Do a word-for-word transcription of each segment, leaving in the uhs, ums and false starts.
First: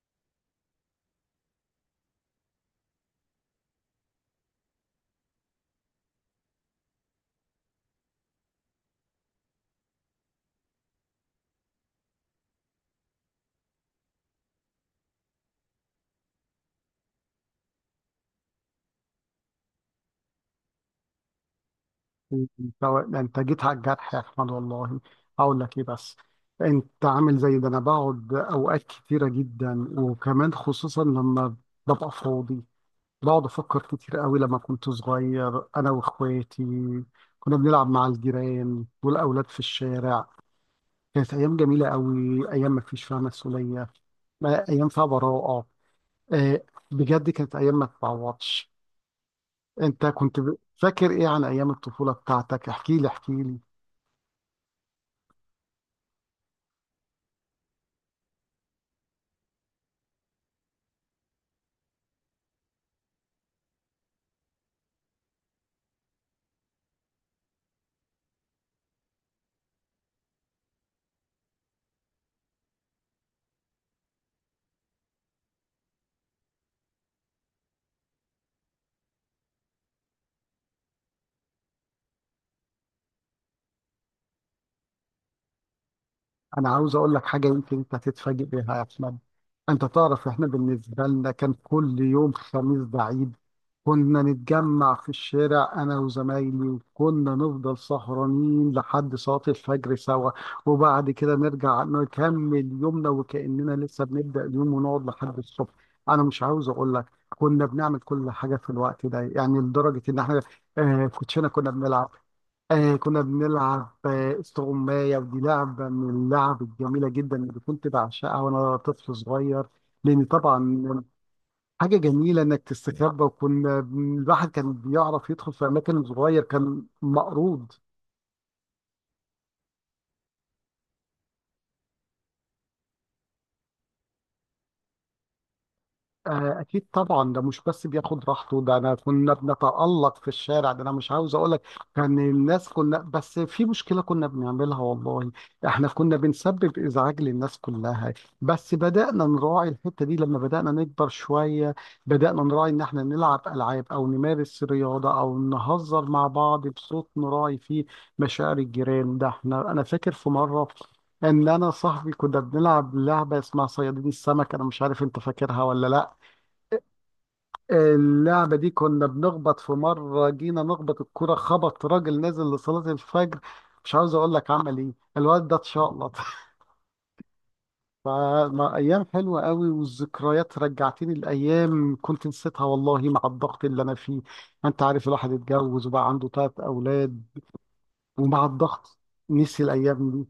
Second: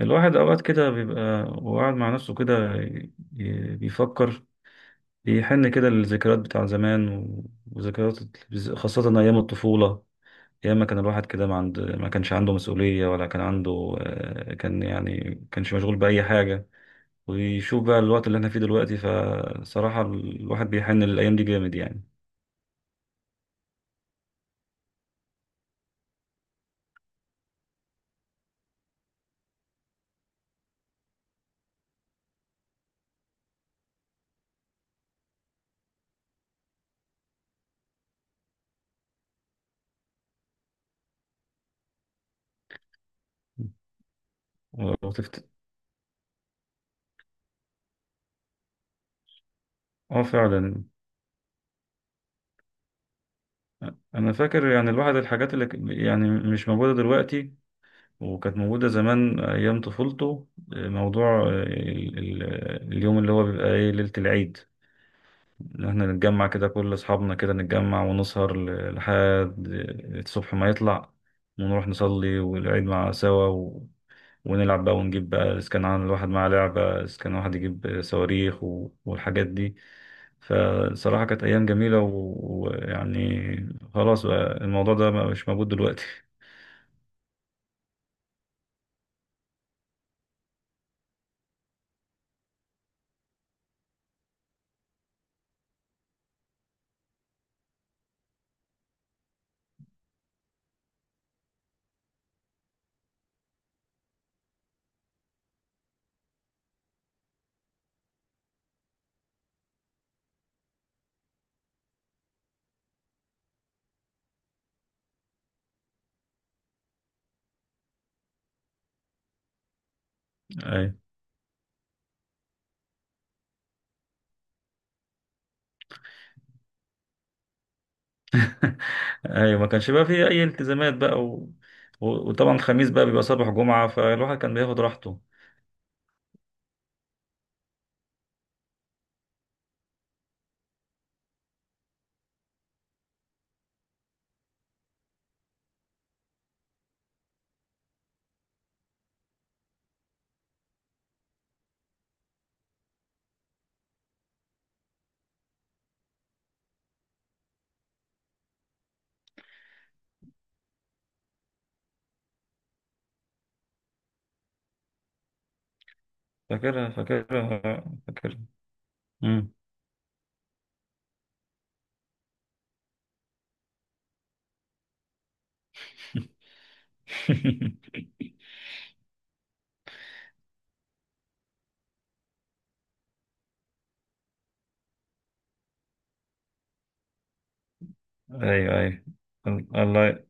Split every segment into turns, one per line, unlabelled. الواحد أوقات كده بيبقى وقاعد مع نفسه كده ي- ي- بيفكر، بيحن كده للذكريات بتاع زمان و- وذكريات، خاصة أيام الطفولة. أيام ما كان الواحد كده، ما عند ما كانش عنده مسؤولية ولا كان عنده، آه، كان يعني كانش مشغول بأي حاجة. ويشوف بقى الوقت اللي احنا فيه دلوقتي، فصراحة الواحد بيحن للأيام دي جامد يعني.
ده انت جيت على الجرح يا احمد، والله. هقول لك ايه بس؟ انت عامل زي ده. انا بقعد اوقات كتيره جدا، وكمان خصوصا لما ببقى فاضي بقعد افكر كتير قوي. لما كنت صغير انا واخواتي كنا بنلعب مع الجيران والاولاد في الشارع، كانت ايام جميله قوي، ايام ما فيش فيها مسؤوليه، ما- ايام فيها
ولو تفت...
براءه. آه، بجد كانت ايام ما تتعوضش. انت
اه،
كنت ب-
فعلا.
فاكر ايه عن ايام الطفوله بتاعتك؟ احكي لي احكي لي.
أنا فاكر يعني الواحد الحاجات اللي ك- يعني مش موجودة دلوقتي وكانت موجودة زمان أيام طفولته. موضوع آه، ال- ال- اليوم اللي هو بيبقى إيه، ليلة العيد، إن إحنا نتجمع كده كل أصحابنا كده، نتجمع ونسهر ل- لحد الصبح ما يطلع، ونروح نصلي والعيد مع سوا و... ونلعب بقى، ونجيب بقى إذا كان عن الواحد معاه لعبة، إذا كان واحد يجيب صواريخ و... والحاجات دي. فصراحة كانت أيام جميلة و- ويعني، خلاص بقى الموضوع ده مش موجود دلوقتي.
انا عاوز اقول لك حاجه يمكن انت هتتفاجئ بيها يا احمد. انت تعرف، احنا بالنسبه لنا كان كل يوم خميس ده عيد. كنا نتجمع في الشارع انا وزمايلي، وكنا نفضل سهرانين لحد صلاه الفجر سوا، وبعد كده نرجع نكمل يومنا وكاننا لسه بنبدا اليوم، ونقعد لحد الصبح. انا مش عاوز اقول لك كنا بنعمل كل حاجه في الوقت ده، يعني لدرجه ان احنا آه كوتشينه كنا بنلعب، آه كنا بنلعب آه، استغماية. ودي لعبة من اللعب الجميلة جدا اللي كنت بعشقها وأنا طفل صغير، لأن طبعا حاجة جميلة إنك تستخبى. وكنا بن- الواحد كان بيعرف يدخل في أماكن صغير كان مقروض.
ايوه، ما كانش بقى فيه اي التزامات بقى و... و... وطبعا الخميس بقى بيبقى صباح جمعة، فالواحد كان بياخد راحته.
آه، أكيد طبعا، ده مش بس بياخد راحته، ده أنا كنا بنتألق في الشارع. ده أنا مش عاوز أقول لك، كان الناس كنا بس في مشكلة كنا بنعملها والله. إحنا كنا بنسبب إزعاج للناس كلها، بس بدأنا نراعي الحتة دي لما بدأنا نكبر شوية. بدأنا نراعي إن إحنا نلعب ألعاب أو نمارس رياضة أو نهزر مع بعض بصوت نراعي فيه مشاعر الجيران. ده إحنا أنا فاكر في مرة ان انا صاحبي كنا بنلعب لعبه اسمها صيادين السمك، انا مش عارف انت فاكرها ولا لا.
فاكرها، فاكرها، فاكرها.
اللعبة دي كنا
مم.
بنخبط، في مرة جينا نخبط الكرة خبط راجل نازل لصلاة الفجر. مش عاوز اقول لك عمل ايه الواد ده، اتشقلط فما ايام حلوة قوي، والذكريات رجعتني الايام كنت نسيتها والله مع الضغط اللي انا فيه. انت عارف الواحد اتجوز وبقى عنده ثلاث اولاد، ومع
ايوه،
الضغط
ايوه.
نسي الايام
الله.
دي.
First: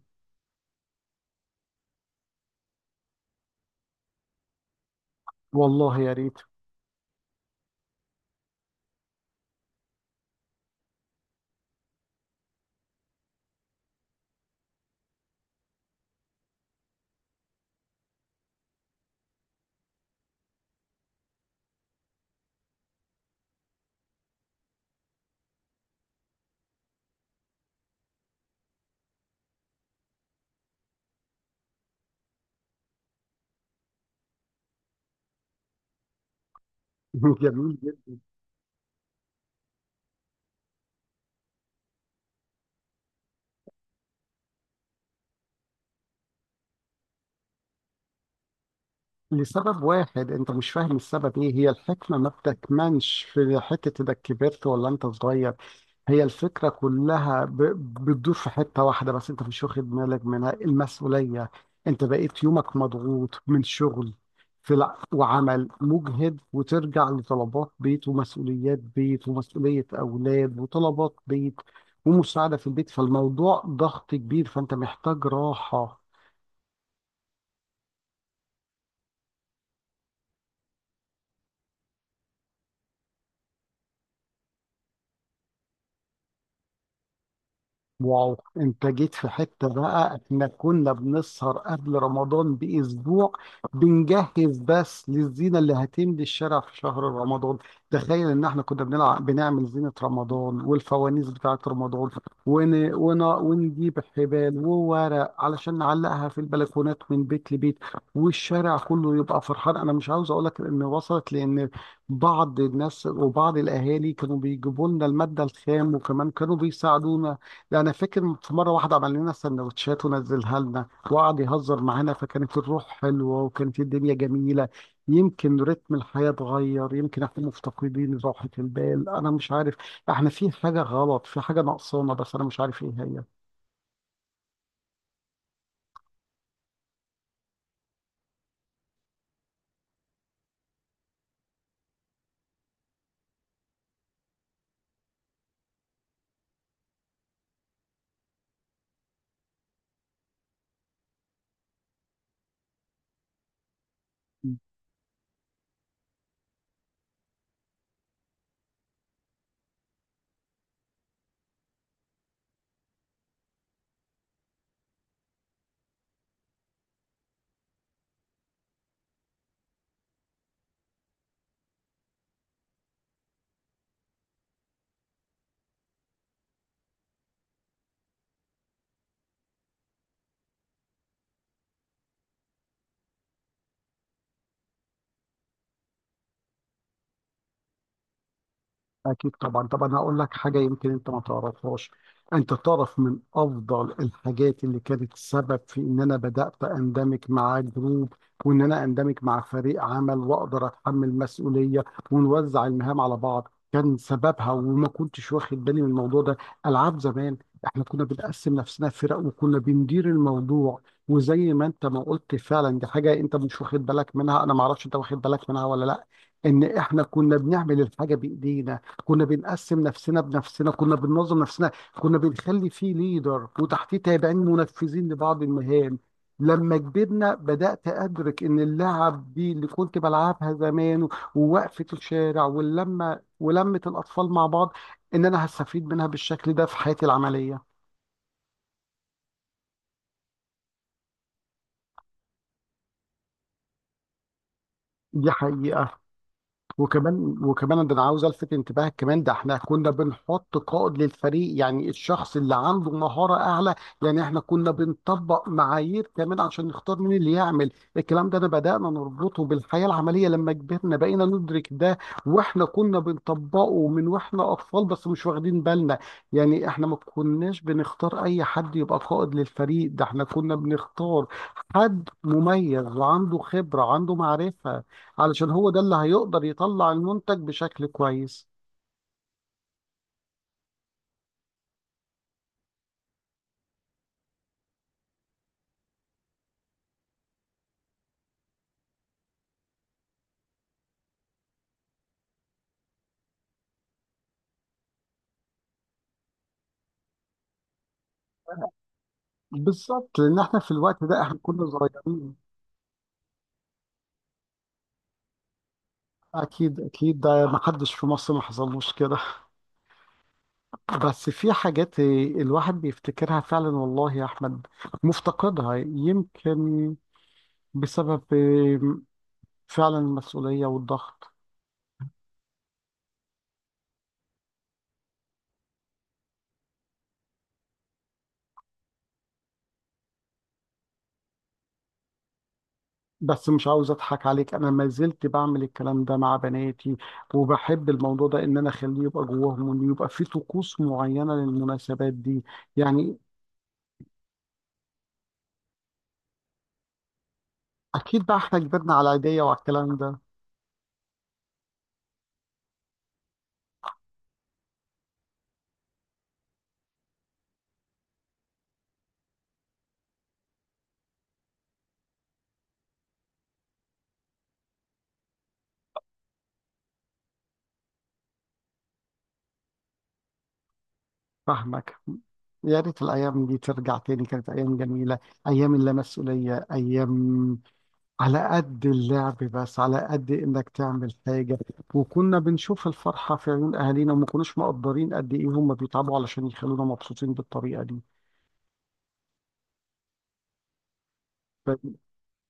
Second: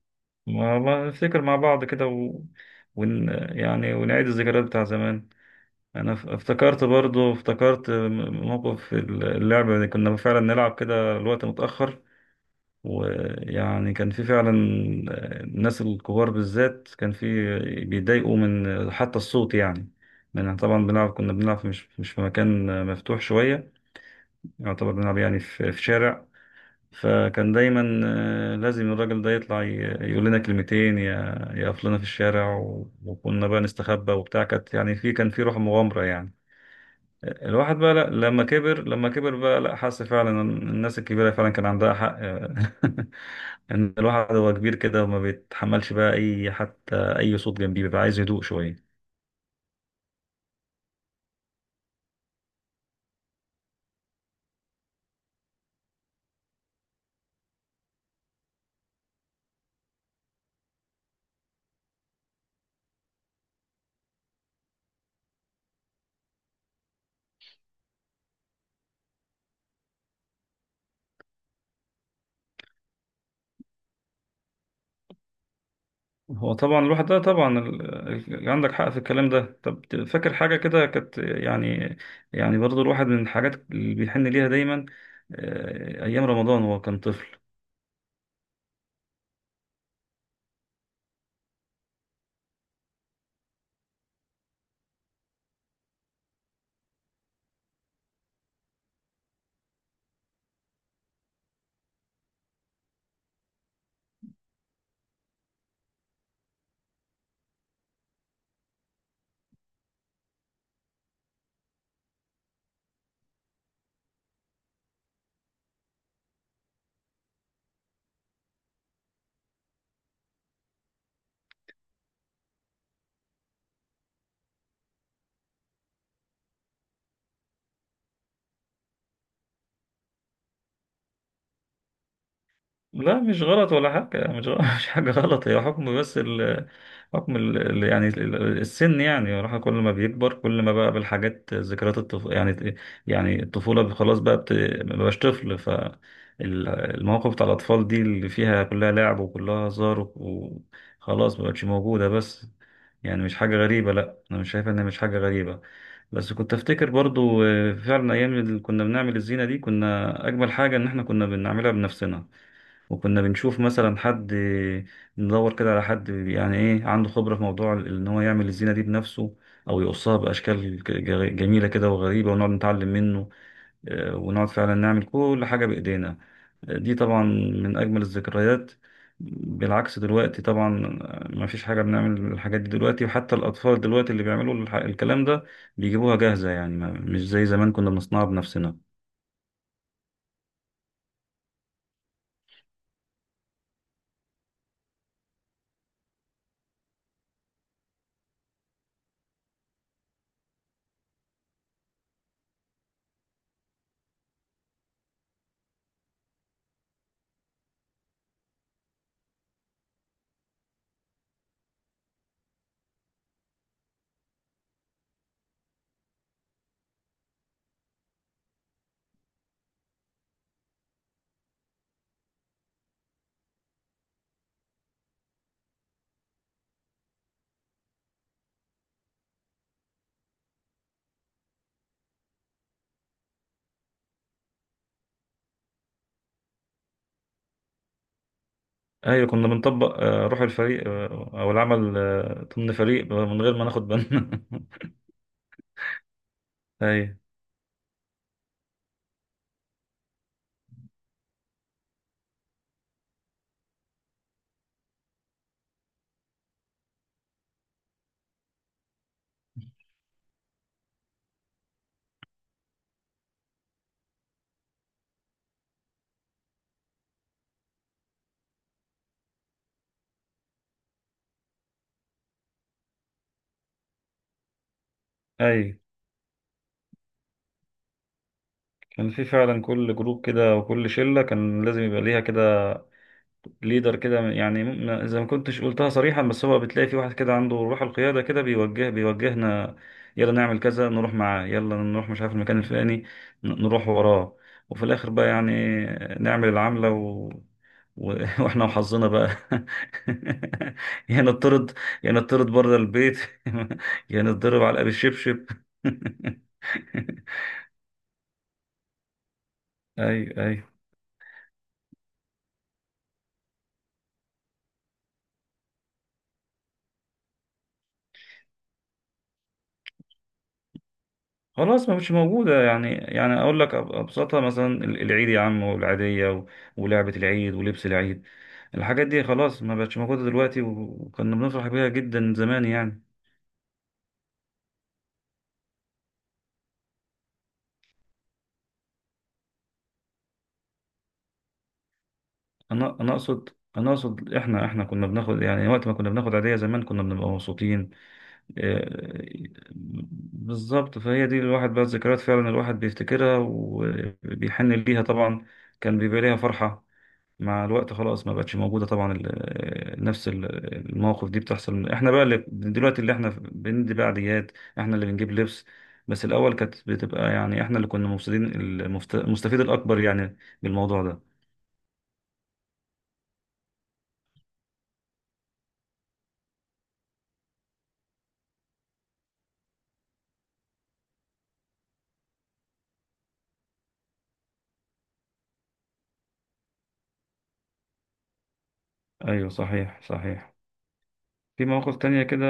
ما ما نفتكر مع بعض كده و... ون... يعني ونعيد الذكريات بتاع زمان.
والله يا
انا ف-
ريت.
افتكرت، برضو افتكرت م- موقف اللعبة اللي كنا فعلا نلعب كده الوقت متأخر. ويعني كان في فعلا، الناس الكبار بالذات كان في بيضايقوا من حتى الصوت يعني. من طبعا بنلعب كنا بنلعب مش مش في مكان مفتوح شوية، يعتبر بنلعب يعني في في شارع. فكان دايما آه، لازم الراجل ده يطلع ي- يقول لنا كلمتين، ي- يقف لنا في الشارع، و- وكنا بقى نستخبى وبتاع، كانت يعني في، كان في روح مغامرة يعني.
جميل
الواحد بقى، لا
جدا.
لما كبر، لما كبر بقى لا، حس فعلا ان الناس الكبيرة فعلا كان عندها حق. ان الواحد هو كبير كده وما بيتحملش بقى اي، حتى اي صوت جنبيه بيبقى عايز هدوء شوية.
لسبب واحد انت مش فاهم السبب ايه. هي الحكمة ما بتكمنش في حتة انك كبرت ولا انت صغير، هي الفكرة كلها ب- بتدور في حتة واحدة بس انت مش واخد بالك منها: المسؤولية. انت بقيت يومك مضغوط من شغل في الع- وعمل مجهد، وترجع لطلبات بيت ومسؤوليات بيت ومسؤولية أولاد وطلبات بيت ومساعدة في البيت، فالموضوع ضغط كبير، فانت محتاج راحة.
هو طبعا الواحد ده طبعا ال- ال- عندك حق في الكلام ده. طب فاكر حاجة كده كانت يعني، يعني برضو الواحد من الحاجات اللي بيحن ليها دايما، آه، ايام رمضان هو كان طفل.
واو، انت جيت في حتة بقى. احنا كنا بنسهر قبل رمضان باسبوع، بنجهز بس للزينة اللي هتملي الشارع في شهر رمضان. تخيل ان احنا كنا بنلعب بنعمل زينة رمضان والفوانيس بتاعة رمضان، ون... ون... ونجيب حبال وورق علشان نعلقها في البلكونات من بيت لبيت، والشارع كله يبقى فرحان. انا مش عاوز اقول لك ان وصلت لان بعض الناس وبعض الاهالي كانوا بيجيبوا لنا المادة الخام، وكمان كانوا بيساعدونا. يعني فاكر في مرة واحدة عمل لنا سندوتشات ونزلها لنا وقعد يهزر معانا، فكانت الروح حلوة وكانت الدنيا جميلة. يمكن رتم الحياة اتغير، يمكن احنا مفتقدين راحة البال، أنا مش عارف. احنا في حاجة غلط، في حاجة ناقصانا بس أنا مش عارف ايه
لا،
هي.
مش غلط ولا حاجة يعني، مش غلط. مش حاجة غلط، هي حكم. بس ال حكم ال ال- يعني ال- ال- السن، يعني الواحد كل ما بيكبر كل ما بقى بالحاجات، ذكريات الطف... يعني، يعني الطفولة خلاص بقى بت... ما بقاش طفل. فالمواقف بتاع الأطفال دي اللي فيها كلها لعب وكلها هزار و- وخلاص ما بقتش موجودة، بس يعني مش حاجة غريبة. لا، أنا مش شايف إنها مش حاجة غريبة. بس كنت افتكر برضو، آه، فعلا ايام اللي كنا بنعمل الزينه دي، كنا اجمل حاجه ان احنا كنا بنعملها بنفسنا. وكنا بنشوف مثلا حد، ندور كده على حد يعني ايه عنده خبرة في موضوع ال- ان هو يعمل الزينة دي بنفسه، او يقصها باشكال ج- ج- جميلة كده وغريبة، ونقعد نتعلم منه. آه، ونقعد فعلا نعمل كل حاجة بايدينا. آه، دي طبعا من اجمل الذكريات. بالعكس دلوقتي طبعا، آه، ما فيش حاجة بنعمل الحاجات دي دلوقتي. وحتى الأطفال دلوقتي اللي بيعملوا الح- الكلام ده بيجيبوها جاهزة يعني، ما- مش زي زمان كنا بنصنعها بنفسنا.
أكيد طبعا. طب أنا هقول لك حاجة يمكن أنت ما تعرفهاش. أنت تعرف من أفضل الحاجات اللي كانت سبب في إن أنا بدأت أندمج مع جروب، وإن أنا أندمج مع فريق عمل وأقدر أتحمل مسؤولية ونوزع المهام على بعض، كان سببها وما كنتش واخد بالي من الموضوع ده: ألعاب زمان. إحنا كنا بنقسم نفسنا فرق وكنا بندير الموضوع. وزي ما أنت ما قلت فعلا، دي حاجة أنت مش واخد بالك منها، أنا ما أعرفش أنت واخد بالك منها ولا لأ، إن إحنا كنا بنعمل الحاجة بإيدينا. كنا بنقسم نفسنا بنفسنا، كنا بننظم نفسنا، كنا بنخلي فيه ليدر وتحتيه تابعين منفذين لبعض المهام. لما كبرنا بدأت أدرك إن اللعب دي اللي كنت بلعبها زمان ووقفة الشارع واللمة ولمة الأطفال مع بعض، إن أنا هستفيد منها بالشكل ده في حياتي العملية.
ايوه، كنا بنطبق آه، روح الفريق، آه، او العمل آه، ضمن فريق، آه، من غير ما ناخد بالنا.
دي حقيقة.
ايوه،
وكمان وكمان ده انا عاوز الفت انتباهك كمان، ده احنا كنا بنحط قائد للفريق، يعني الشخص اللي عنده مهارة اعلى. يعني احنا كنا بنطبق معايير كمان عشان نختار مين اللي يعمل. الكلام ده انا بدأنا نربطه بالحياة العملية لما كبرنا بقينا ندرك ده، واحنا كنا بنطبقه من واحنا اطفال بس مش واخدين بالنا. يعني احنا ما كناش بنختار اي حد يبقى قائد للفريق، ده احنا كنا بنختار حد مميز وعنده خبرة، عنده معرفة، علشان هو
ايوه.
ده اللي هيقدر يطلع المنتج بشكل كويس.
كان في فعلا كل جروب كده وكل شله كان لازم يبقى ليها كده ليدر كده، يعني م- زي ما كنتش قلتها صريحا، بس هو بتلاقي في واحد كده عنده روح القيادة كده، بيوجه بيوجهنا يلا نعمل كذا، نروح معاه، يلا نروح مش عارف المكان الفلاني، ن- نروح وراه. وفي الآخر بقى يعني نعمل العملة و... و... واحنا وحظنا بقى.
بالظبط، لان احنا في الوقت ده
يا
احنا كنا
نطرد يا
صغيرين.
نطرد بره البيت. يا نتضرب علقة بالشبشب.
اكيد اكيد، ده ما حدش في مصر ما حصلوش كده.
ايوه، ايوه.
بس في حاجات الواحد بيفتكرها فعلا والله يا احمد، مفتقدها يمكن بسبب فعلا المسؤولية والضغط.
خلاص ما مش موجودة يعني يعني أقول لك أب- أبسطها، مثلا ال- العيد يا عم، والعيدية و- ولعبة العيد ولبس العيد. الحاجات دي خلاص ما بقتش موجودة دلوقتي، و- وكنا بنفرح بيها جدا زمان يعني.
بس مش عاوز اضحك عليك، انا ما زلت بعمل الكلام ده مع بناتي، وبحب الموضوع ده ان انا اخليه يبقى جواهم وان يبقى في طقوس معينة للمناسبات دي.
أنا أنا
يعني
أقصد، أنا أقصد إحنا إحنا كنا بناخد يعني، وقت ما كنا بناخد عيدية زمان كنا بنبقى مبسوطين.
أكيد بقى إحنا كبرنا على العيدية
آه،
وعلى الكلام ده.
بالظبط. فهي دي، الواحد بقى الذكريات فعلا الواحد بيفتكرها وبيحن ليها طبعا، كان بيبقى ليها فرحة. مع الوقت خلاص ما بقتش موجودة طبعا، ال- نفس ال- المواقف دي بتحصل. احنا بقى اللي دلوقتي، اللي احنا بندي بقى عيديات، احنا اللي بنجيب لبس، بس الأول كانت بتبقى يعني احنا اللي كنا مفسدين، المفت- المستفيد الأكبر يعني بالموضوع ده.
فاهمك. يا ريت الأيام دي ترجع تاني، كانت أيام جميلة، أيام اللا مسؤولية، أيام على قد اللعب بس على قد إنك تعمل حاجة. وكنا بنشوف الفرحة في عيون أهالينا، وما كناش مقدرين قد إيه هم بيتعبوا علشان يخلونا مبسوطين بالطريقة دي.
أيوه، صحيح، صحيح. في مواقف
ف-
تانية كده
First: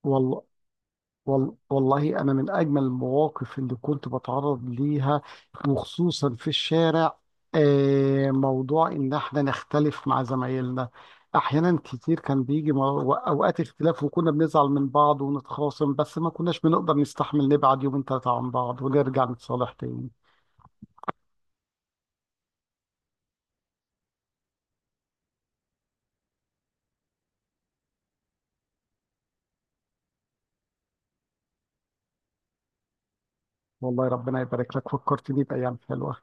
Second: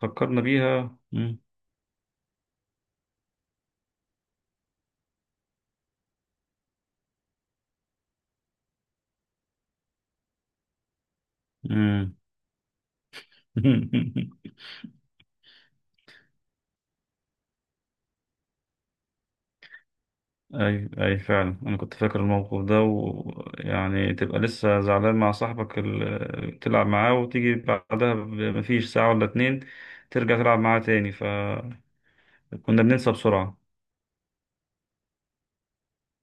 فكرنا
والله.
بيها. مم.
وال- والله أنا من أجمل المواقف اللي كنت بتعرض ليها، وخصوصا في الشارع، آه، موضوع إن إحنا نختلف مع زمايلنا. أحيانا
مم.
كتير كان بيجي مو- أوقات اختلاف، وكنا بنزعل من بعض ونتخاصم، بس ما كناش بنقدر نستحمل نبعد يومين ثلاثة عن بعض ونرجع نتصالح تاني.
اي، اي، فعلا انا كنت فاكر الموقف ده. ويعني تبقى لسه زعلان مع صاحبك اللي بتلعب معاه، وتيجي بعدها ب- مفيش ساعة ولا اتنين ترجع تلعب معاه تاني، فكنا بننسى بسرعة.
والله ربنا يبارك لك، فكرتني بأيام حلوة.